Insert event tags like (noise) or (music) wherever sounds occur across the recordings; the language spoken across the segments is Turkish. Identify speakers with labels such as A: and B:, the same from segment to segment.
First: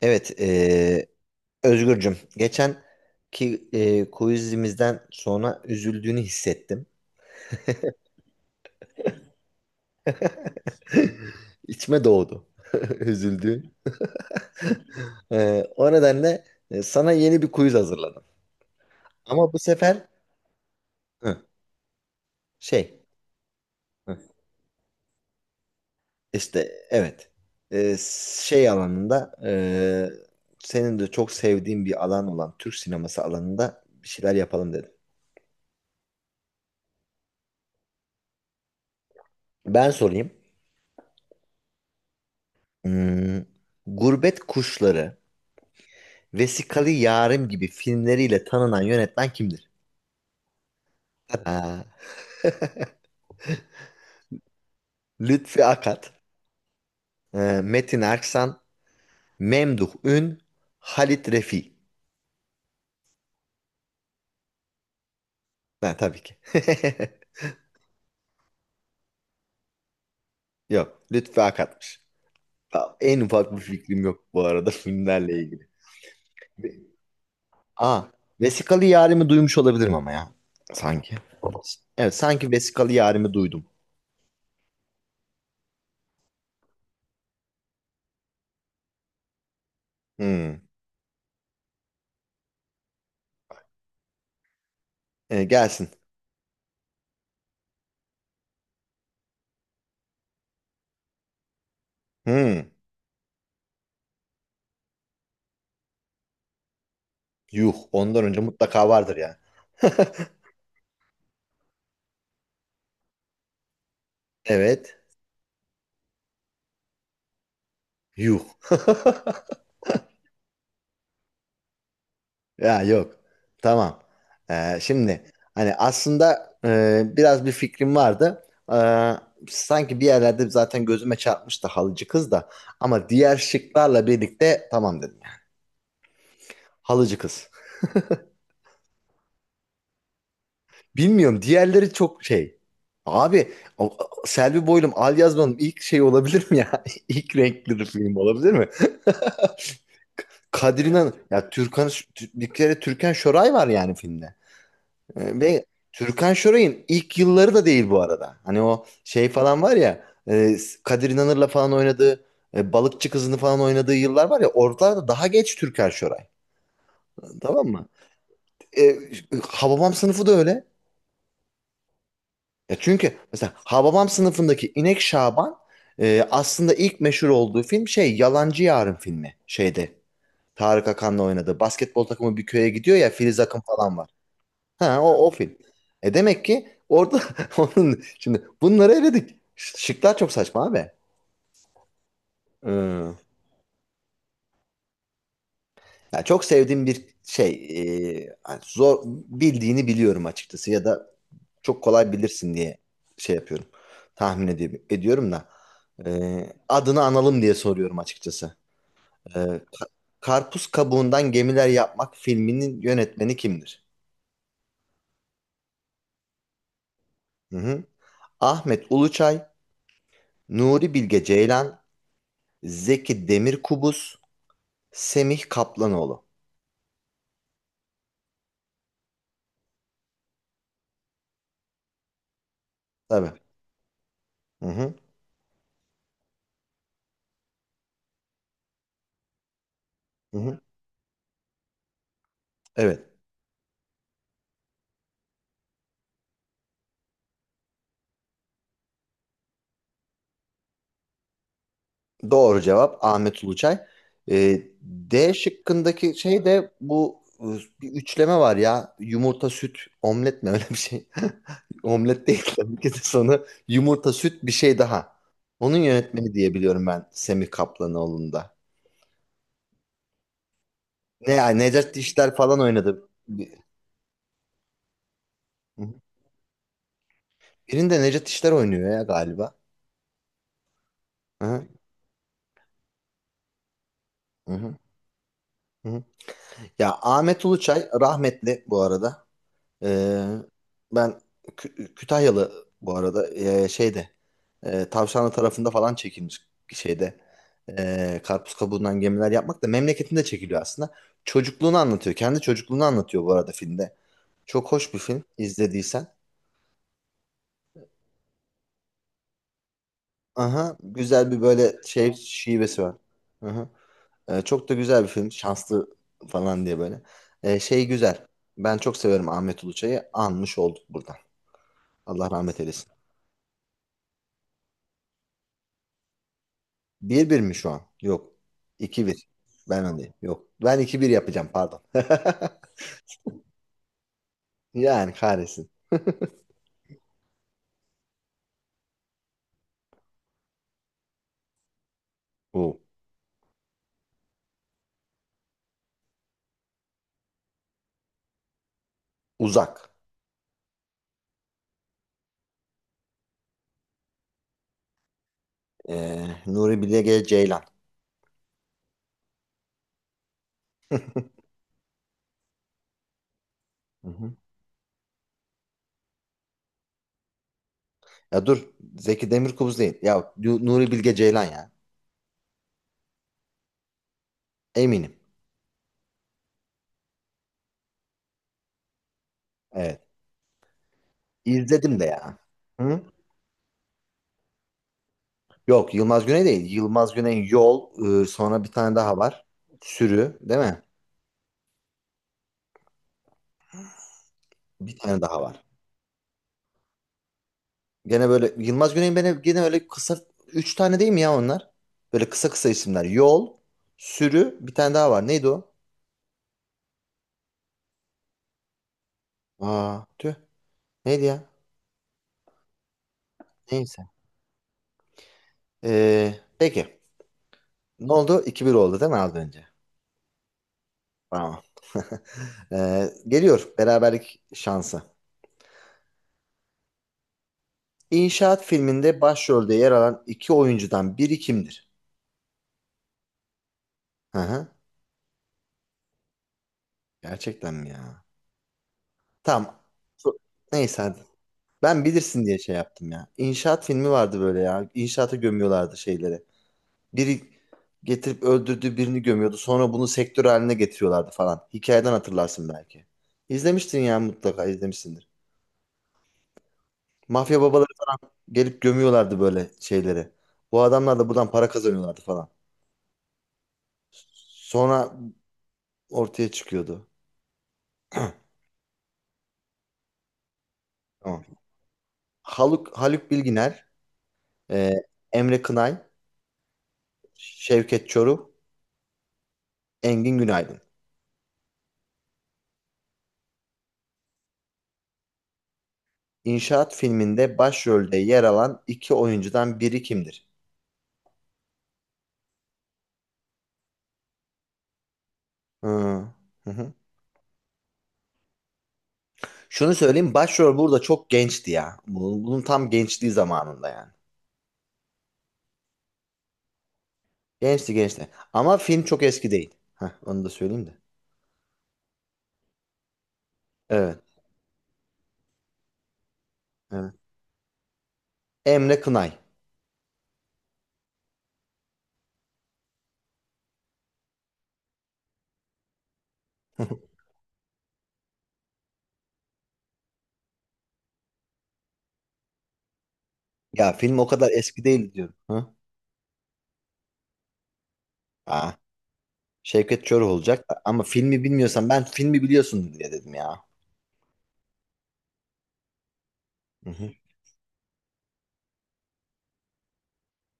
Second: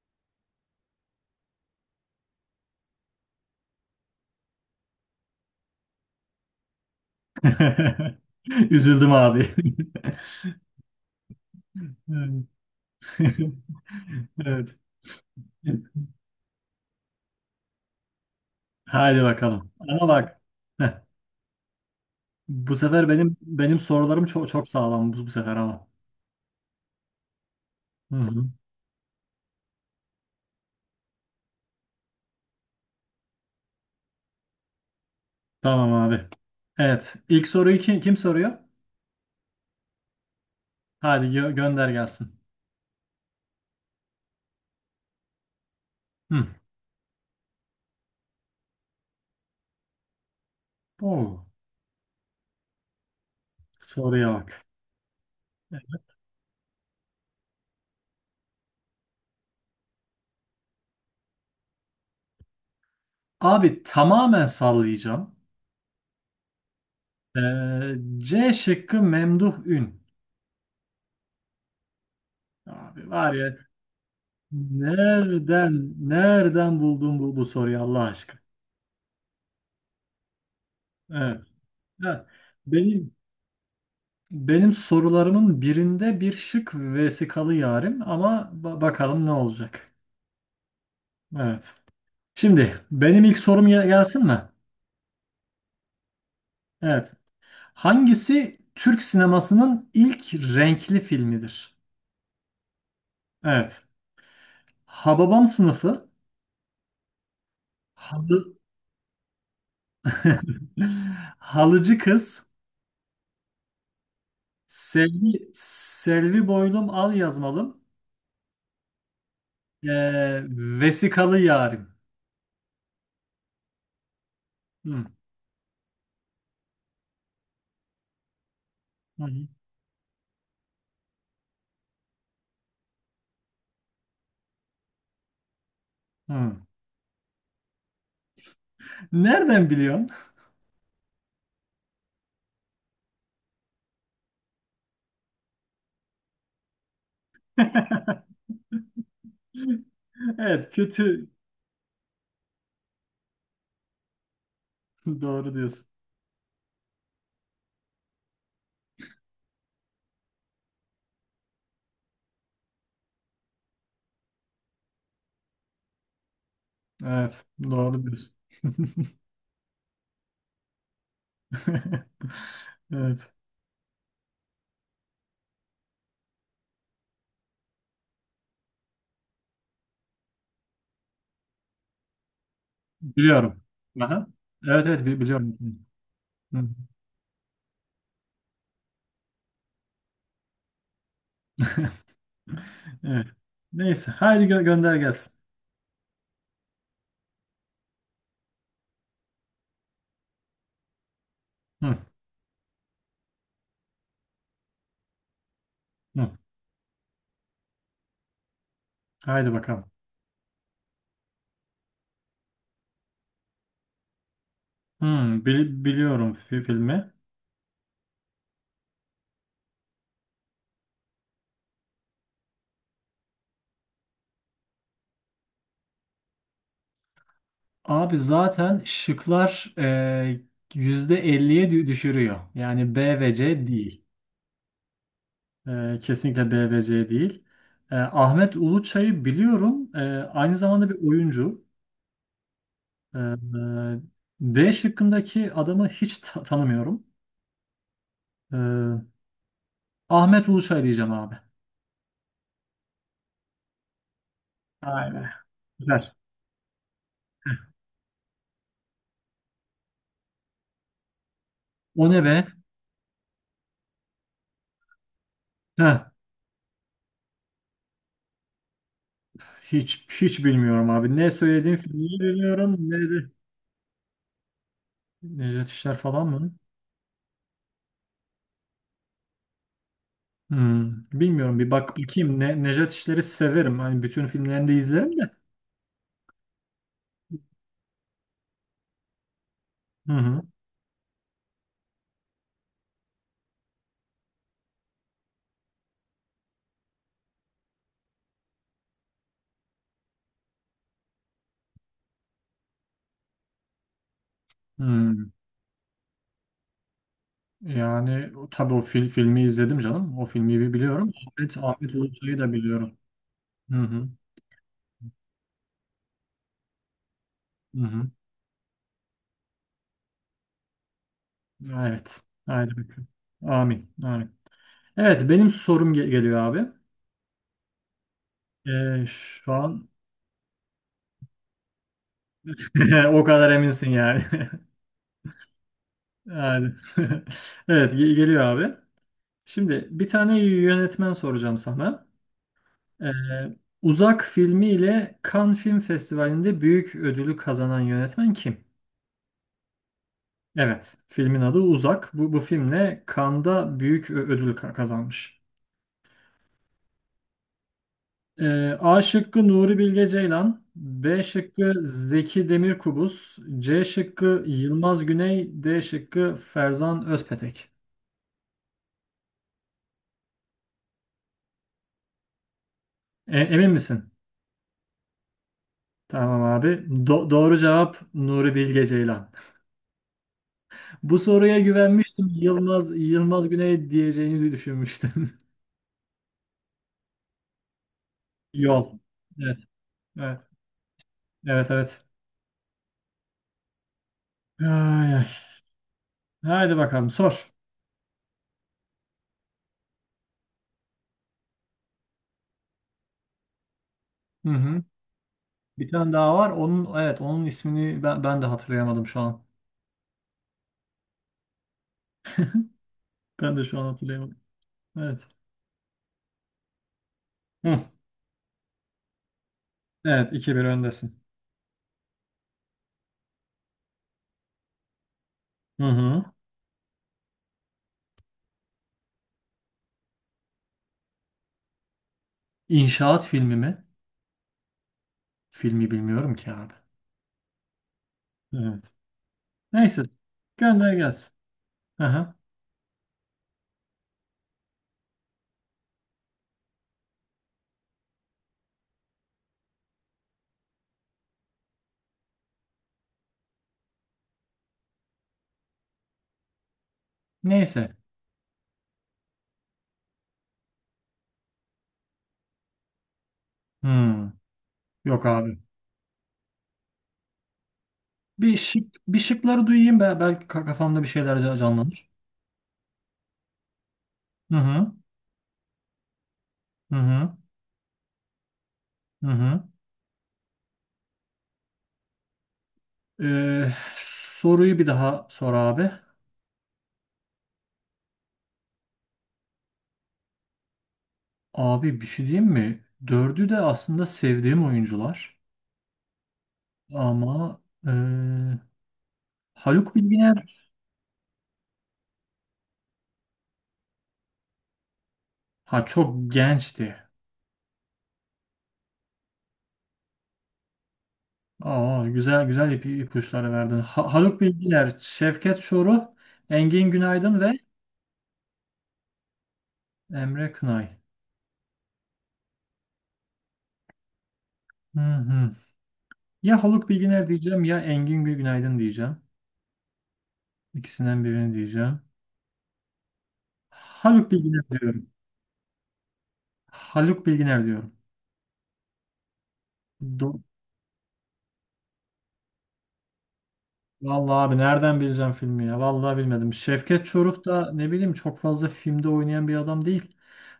A: Evet, Özgürcüm. Geçen ki quizimizden sonra üzüldüğünü hissettim.
B: (laughs) Üzüldüm abi. (laughs)
A: (laughs) İçime
B: Evet.
A: doğdu. (laughs)
B: (laughs)
A: Üzüldüğün.
B: Evet.
A: (laughs) O nedenle, sana yeni bir quiz hazırladım.
B: Haydi
A: Ama bu
B: bakalım.
A: sefer
B: Ama bak. heh,
A: hı,
B: Bu
A: şey
B: sefer benim
A: hı,
B: sorularım çok çok sağlam, bu sefer ama.
A: evet. Eee,
B: Hı hı.
A: Şey alanında, senin de çok sevdiğin bir alan olan Türk sineması alanında bir şeyler yapalım dedim.
B: Tamam abi. Evet. İlk soruyu kim soruyor?
A: Ben sorayım.
B: Hadi gönder gelsin.
A: Hmm, Gurbet Kuşları,
B: Hı.
A: Vesikalı Yarim gibi filmleriyle tanınan yönetmen kimdir?
B: Oo,
A: Ha,
B: soruya bak.
A: Lütfi Akat, e, Metin Erksan, Memduh Ün, Halit Refi.
B: Abi tamamen sallayacağım.
A: Ha, tabii ki.
B: C şıkkı Memduh Ün.
A: (laughs) Yok, Lütfi Akat'mış. Ha,
B: Abi
A: en
B: var ya,
A: ufak bir fikrim yok bu arada (laughs) filmlerle ilgili.
B: nereden buldun bu soruyu
A: Aa,
B: Allah aşkına?
A: Vesikalı Yarim'i duymuş olabilirim ama ya. Sanki.
B: Evet.
A: Evet,
B: Ya,
A: sanki Vesikalı
B: benim
A: Yarim'i duydum.
B: benim sorularımın birinde bir şık Vesikalı Yarim, ama bakalım ne olacak.
A: Hmm.
B: Evet. Şimdi benim ilk sorum gelsin mi?
A: E, gelsin.
B: Evet. Hangisi Türk sinemasının ilk renkli filmidir?
A: Hmm.
B: Evet. Hababam Sınıfı,
A: Yuh, ondan önce
B: Halı...
A: mutlaka vardır ya.
B: (laughs) Halıcı Kız,
A: Evet,
B: Selvi Boylum Al Yazmalım,
A: yuh. (laughs)
B: ee, Vesikalı Yarim.
A: Ya yok. Tamam.
B: Hı.
A: Şimdi hani aslında, biraz bir fikrim vardı. Ee,
B: Hı hı.
A: Sanki bir yerlerde zaten gözüme çarpmıştı halıcı kız da. Ama diğer şıklarla birlikte tamam dedim.
B: Hı.
A: Halıcı kız.
B: Nereden biliyorsun?
A: Bilmiyorum, diğerleri çok şey. Abi o- Selvi Boylum, Al Yazman'ın ilk şey olabilir mi ya? (laughs) İlk renkli film
B: (laughs)
A: olabilir mi?
B: Evet,
A: Kadir'in
B: kötü.
A: ya Türkan, bir kere Türkan Şoray var yani filmde.
B: (laughs) Doğru
A: Ve
B: diyorsun.
A: Türkan Şoray'ın ilk yılları da değil bu arada. Hani o şey falan var ya, e, Kadir İnanır'la falan oynadığı, Balıkçı Kızı'nı falan oynadığı yıllar var ya, oralarda daha geç Türkan Şoray.
B: Evet,
A: Tamam mı?
B: doğru diyorsun.
A: E, Hababam sınıfı da öyle.
B: (laughs)
A: Ya çünkü
B: Evet,
A: mesela Hababam sınıfındaki İnek Şaban, aslında ilk meşhur olduğu film şey Yalancı Yarın filmi şeyde. Tarık Akan'la oynadı. Basketbol takımı bir köye gidiyor ya, Filiz Akın
B: biliyorum.
A: falan var.
B: Aha. Evet,
A: Ha
B: evet,
A: o, o film.
B: biliyorum.
A: Demek ki
B: Hı.
A: orada (laughs) onun şimdi bunları eledik. Şıklar çok saçma abi. Ee,
B: Evet. Neyse, haydi gönder gelsin.
A: Ya çok sevdiğim bir şey, hani zor bildiğini biliyorum açıkçası ya da çok
B: Hı,
A: kolay bilirsin diye şey yapıyorum. Tahmin ediyorum da,
B: hı.
A: adını analım diye soruyorum açıkçası. Ee,
B: Haydi
A: Ka-
B: bakalım.
A: Karpuz Kabuğundan Gemiler Yapmak filminin yönetmeni kimdir?
B: Hı, Biliyorum filmi.
A: Hı hı. Ahmet Uluçay, Nuri Bilge Ceylan, Zeki Demirkubuz, Semih Kaplanoğlu.
B: Abi zaten şıklar yüzde elliye düşürüyor. Yani B
A: Tabii.
B: ve C değil.
A: Hı hı.
B: Kesinlikle BVC değil. Ahmet Uluçay'ı biliyorum.
A: Hı
B: Aynı
A: hı.
B: zamanda bir oyuncu.
A: Evet.
B: Ee, D şıkkındaki adamı hiç tanımıyorum. Ee, Ahmet Uluçay diyeceğim abi.
A: Doğru cevap Ahmet Uluçay.
B: Aynen.
A: D
B: Güzel.
A: şıkkındaki şey de bu, bir üçleme var ya. Yumurta, süt, omlet mi (laughs) öyle bir şey? (laughs)
B: O ne
A: Omlet değil
B: be?
A: tabii ki de sonu. Yumurta, süt, bir şey daha. Onun
B: Heh,
A: yönetmeni diye biliyorum ben, Semih Kaplanoğlu'nda.
B: Hiç hiç bilmiyorum abi. Ne
A: Ne ya,
B: söylediğim
A: Necat
B: filmi
A: İşler falan
B: bilmiyorum.
A: oynadı.
B: Ne de Nejat
A: Hı hı.
B: İşler falan mı?
A: Birinde Necat İşler oynuyor ya galiba. Hı
B: Bilmiyorum.
A: hı.
B: Bir bak bakayım. Nejat İşler'i severim. Hani bütün
A: Hı
B: filmlerini de
A: hı.
B: izlerim de.
A: Hı hı. Ya Ahmet Uluçay rahmetli bu arada.
B: Hı
A: Ee,
B: hı.
A: Ben Kütahyalı bu arada, şeyde, Tavşanlı tarafında falan çekilmiş şeyde, karpuz kabuğundan gemiler yapmak da memleketinde çekiliyor aslında. Çocukluğunu anlatıyor. Kendi çocukluğunu anlatıyor bu arada filmde. Çok hoş bir film,
B: Hmm.
A: izlediysen.
B: Yani tabii o filmi izledim canım. O filmi bir
A: Aha,
B: biliyorum.
A: güzel bir
B: Ahmet,
A: böyle
B: Ahmet
A: şey
B: Ulusoy'u da
A: şivesi var.
B: biliyorum.
A: Aha.
B: Hı hı.
A: Çok da güzel bir film. Şanslı falan diye böyle.
B: Hı
A: Şey
B: hı.
A: güzel. Ben çok severim Ahmet Uluçay'ı. Anmış olduk buradan.
B: Evet.
A: Allah rahmet
B: Haydi
A: eylesin.
B: bakalım. Amin. Amin. Evet benim sorum geliyor abi.
A: 1-1 mi şu an? Yok. 2-1.
B: Şu
A: Ben
B: an
A: öndeyim. Yok. Ben 2-1 yapacağım, pardon. (laughs)
B: (laughs) o kadar eminsin yani. (laughs)
A: Yani kahretsin.
B: Yani. (laughs) Evet, geliyor abi. Şimdi bir tane yönetmen soracağım sana.
A: Bu
B: Ee, Uzak filmi ile Cannes Film Festivali'nde büyük ödülü kazanan yönetmen kim?
A: Uzak.
B: Evet, filmin adı Uzak. Bu filmle Cannes'da büyük ödül kazanmış.
A: Nuri Bilge Ceylan.
B: A şıkkı Nuri Bilge Ceylan, B şıkkı Zeki Demirkubuz, C
A: Hı hı.
B: şıkkı Yılmaz Güney, D şıkkı Ferzan Özpetek.
A: Ya dur. Zeki Demirkubuz değil. Ya, Nuri Bilge Ceylan ya.
B: Emin misin?
A: Eminim.
B: Tamam abi. Doğru cevap Nuri Bilge Ceylan.
A: Evet.
B: (laughs) Bu soruya
A: İzledim de
B: güvenmiştim.
A: ya.
B: Yılmaz
A: Hı?
B: Yılmaz Güney diyeceğini düşünmüştüm.
A: Yok, Yılmaz Güney değil. Yılmaz Güney Yol.
B: (laughs)
A: Sonra bir tane
B: Yol.
A: daha var.
B: Evet,
A: Sürü
B: evet,
A: değil mi?
B: evet, evet.
A: Bir
B: Ay,
A: tane
B: ay.
A: daha var.
B: Haydi bakalım sor.
A: Gene böyle Yılmaz Güney'in, beni gene öyle kısa, 3 tane değil mi ya onlar? Böyle kısa kısa isimler. Yol,
B: Hı
A: sürü, bir
B: hı.
A: tane daha var. Neydi o?
B: Bir tane daha var. Onun, evet, onun ismini ben de hatırlayamadım şu an.
A: Aa, tüh. Neydi ya?
B: Ben de şu an
A: Neyse.
B: hatırlayamadım. Evet.
A: Peki.
B: Hı.
A: Ne oldu? 2 bir oldu değil mi az önce?
B: Evet, iki bir öndesin.
A: Tamam. (laughs) Geliyor beraberlik şansı.
B: Hı hı.
A: İnşaat filminde başrolde yer alan iki oyuncudan biri kimdir?
B: İnşaat filmi mi?
A: Hı hı.
B: Filmi bilmiyorum ki abi.
A: Gerçekten mi ya?
B: Evet.
A: Tamam.
B: Neyse. Gönder
A: Neyse hadi.
B: gelsin.
A: Ben
B: Hı hı.
A: bilirsin diye şey yaptım ya. İnşaat filmi vardı böyle ya. İnşaata gömüyorlardı şeyleri. Biri getirip öldürdüğü birini gömüyordu. Sonra bunu sektör haline getiriyorlardı falan. Hikayeden hatırlarsın belki. İzlemiştin ya, mutlaka izlemişsindir. Mafya babaları
B: Neyse.
A: gelip gömüyorlardı böyle şeyleri. Bu adamlar da buradan para kazanıyorlardı falan.
B: Hmm.
A: Sonra
B: Yok abi.
A: ortaya çıkıyordu. (clears throat)
B: Bir şıkları duyayım be. Belki kafamda bir şeyler
A: Tamam.
B: canlanır.
A: Haluk Bilginer,
B: Hı
A: e,
B: hı.
A: Emre Kınay,
B: Hı hı.
A: Şevket Çoruh,
B: Hı hı.
A: Engin Günaydın.
B: Soruyu bir daha sor abi.
A: İnşaat filminde başrolde yer alan iki oyuncudan biri kimdir?
B: Abi bir şey diyeyim mi? Dördü de aslında sevdiğim oyuncular.
A: Hı, hı hı.
B: Ama e,
A: Şunu
B: Haluk
A: söyleyeyim,
B: Bilginer
A: başrol burada çok gençti ya. Bunun tam gençliği zamanında yani.
B: ha çok gençti.
A: Gençti gençti. Ama film çok eski değil. Heh, onu da söyleyeyim de.
B: Aa, güzel güzel ipuçları verdin.
A: Evet,
B: Haluk Bilginer, Şevket Çoruh, Engin
A: evet.
B: Günaydın ve
A: Emre Kınay.
B: Emre Kınay. Hı hı. Ya Haluk
A: (laughs)
B: Bilginer diyeceğim ya Engin Günaydın diyeceğim. İkisinden birini diyeceğim.
A: Ya film o
B: Haluk
A: kadar
B: Bilginer
A: eski
B: diyorum.
A: değil diyorum. Hı?
B: Haluk Bilginer diyorum.
A: Aa, Şevket Çoruh olacak ama filmi bilmiyorsan, ben filmi biliyorsun diye dedim ya.
B: Vallahi abi nereden bileceğim filmi ya? Vallahi bilmedim.
A: Hı
B: Şevket
A: hı.
B: Çoruh da ne bileyim, çok fazla filmde oynayan bir adam değil.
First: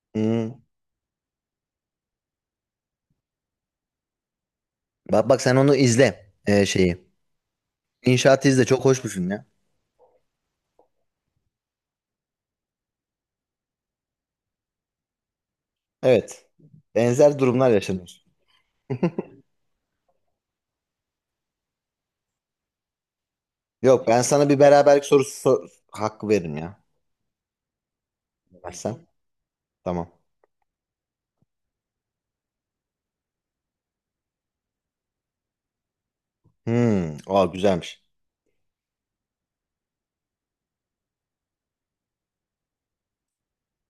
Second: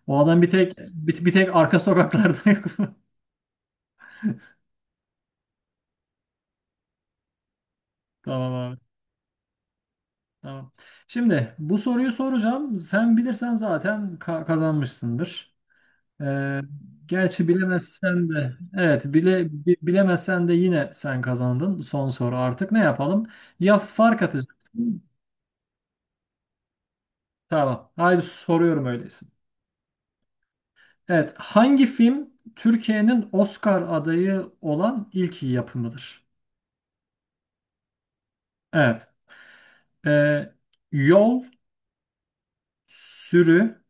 B: O adam
A: Hmm.
B: bir tek arka sokaklarda yok. (laughs)
A: Bak bak, sen onu izle şeyi. İnşaatı
B: Tamam
A: izle,
B: abi.
A: çok hoş bir film ya.
B: Tamam. Şimdi bu soruyu soracağım. Sen bilirsen zaten kazanmışsındır.
A: Evet.
B: Ee,
A: Benzer
B: Gerçi
A: durumlar yaşanır.
B: bilemezsen de, evet, bilemezsen de yine sen kazandın. Son soru artık ne yapalım? Ya
A: Yok,
B: fark
A: ben sana bir
B: atacaksın.
A: beraberlik sorusu hakkı veririm ya.
B: Tamam. Haydi soruyorum
A: Versen.
B: öyleyse.
A: Tamam.
B: Evet, hangi film Türkiye'nin Oscar adayı olan ilk yapımıdır?
A: Hmm. Aa, güzelmiş.
B: Evet, e, Yol, Sürü,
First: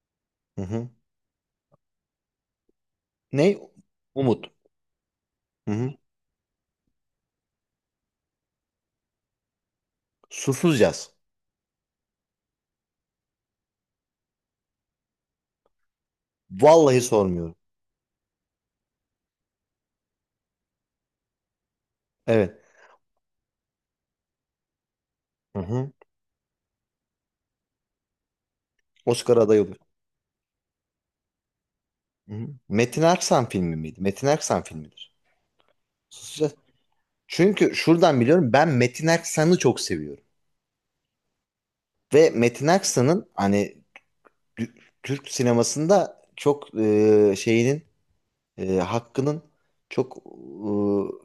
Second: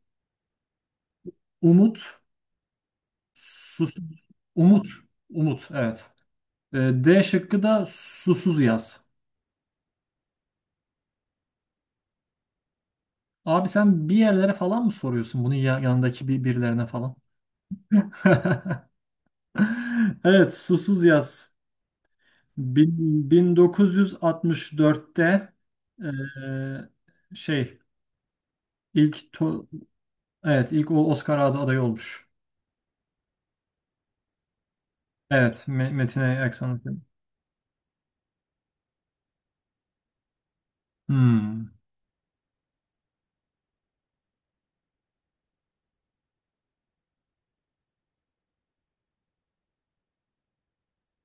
A: Hı hı.
B: Umut,
A: Ne?
B: Susuz,
A: Umut.
B: Umut, Umut,
A: Hı hı.
B: evet. E, D şıkkı da Susuz Yaz.
A: Susuz yaz.
B: Abi sen bir yerlere falan mı soruyorsun bunun yanındaki bir birilerine
A: Vallahi
B: falan?
A: sormuyorum.
B: (laughs) Evet, Susuz Yaz.
A: Evet.
B: 1964'te
A: Hı hı.
B: e, şey ilk
A: Oscar adayı olur.
B: Evet, ilk Oscar adayı olmuş.
A: Hı hı. Metin Erksan filmi miydi? Metin Erksan filmidir.
B: Evet, Metin
A: Susuz yaz.
B: Aksan'ın.
A: Çünkü şuradan biliyorum, ben Metin Erksan'ı çok seviyorum.
B: Hmm.
A: Ve Metin Erksan'ın hani Tü- Türk sinemasında çok, şeyinin, hakkının çok,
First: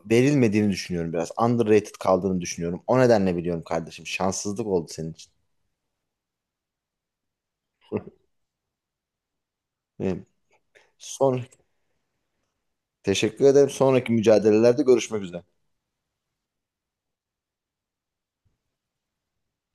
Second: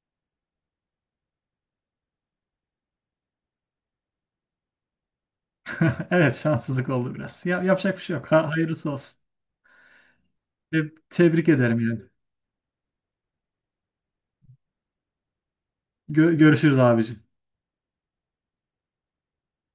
A: verilmediğini düşünüyorum biraz. Underrated kaldığını düşünüyorum. O nedenle biliyorum kardeşim. Şanssızlık oldu senin için.
B: (laughs) Evet, şanssızlık oldu biraz. Ya, yapacak bir
A: (laughs)
B: şey yok. Ha, hayırlısı olsun.
A: Evet. Son,
B: Tebrik ederim yani.
A: teşekkür ederim. Sonraki mücadelelerde görüşmek üzere.
B: Görüşürüz abici.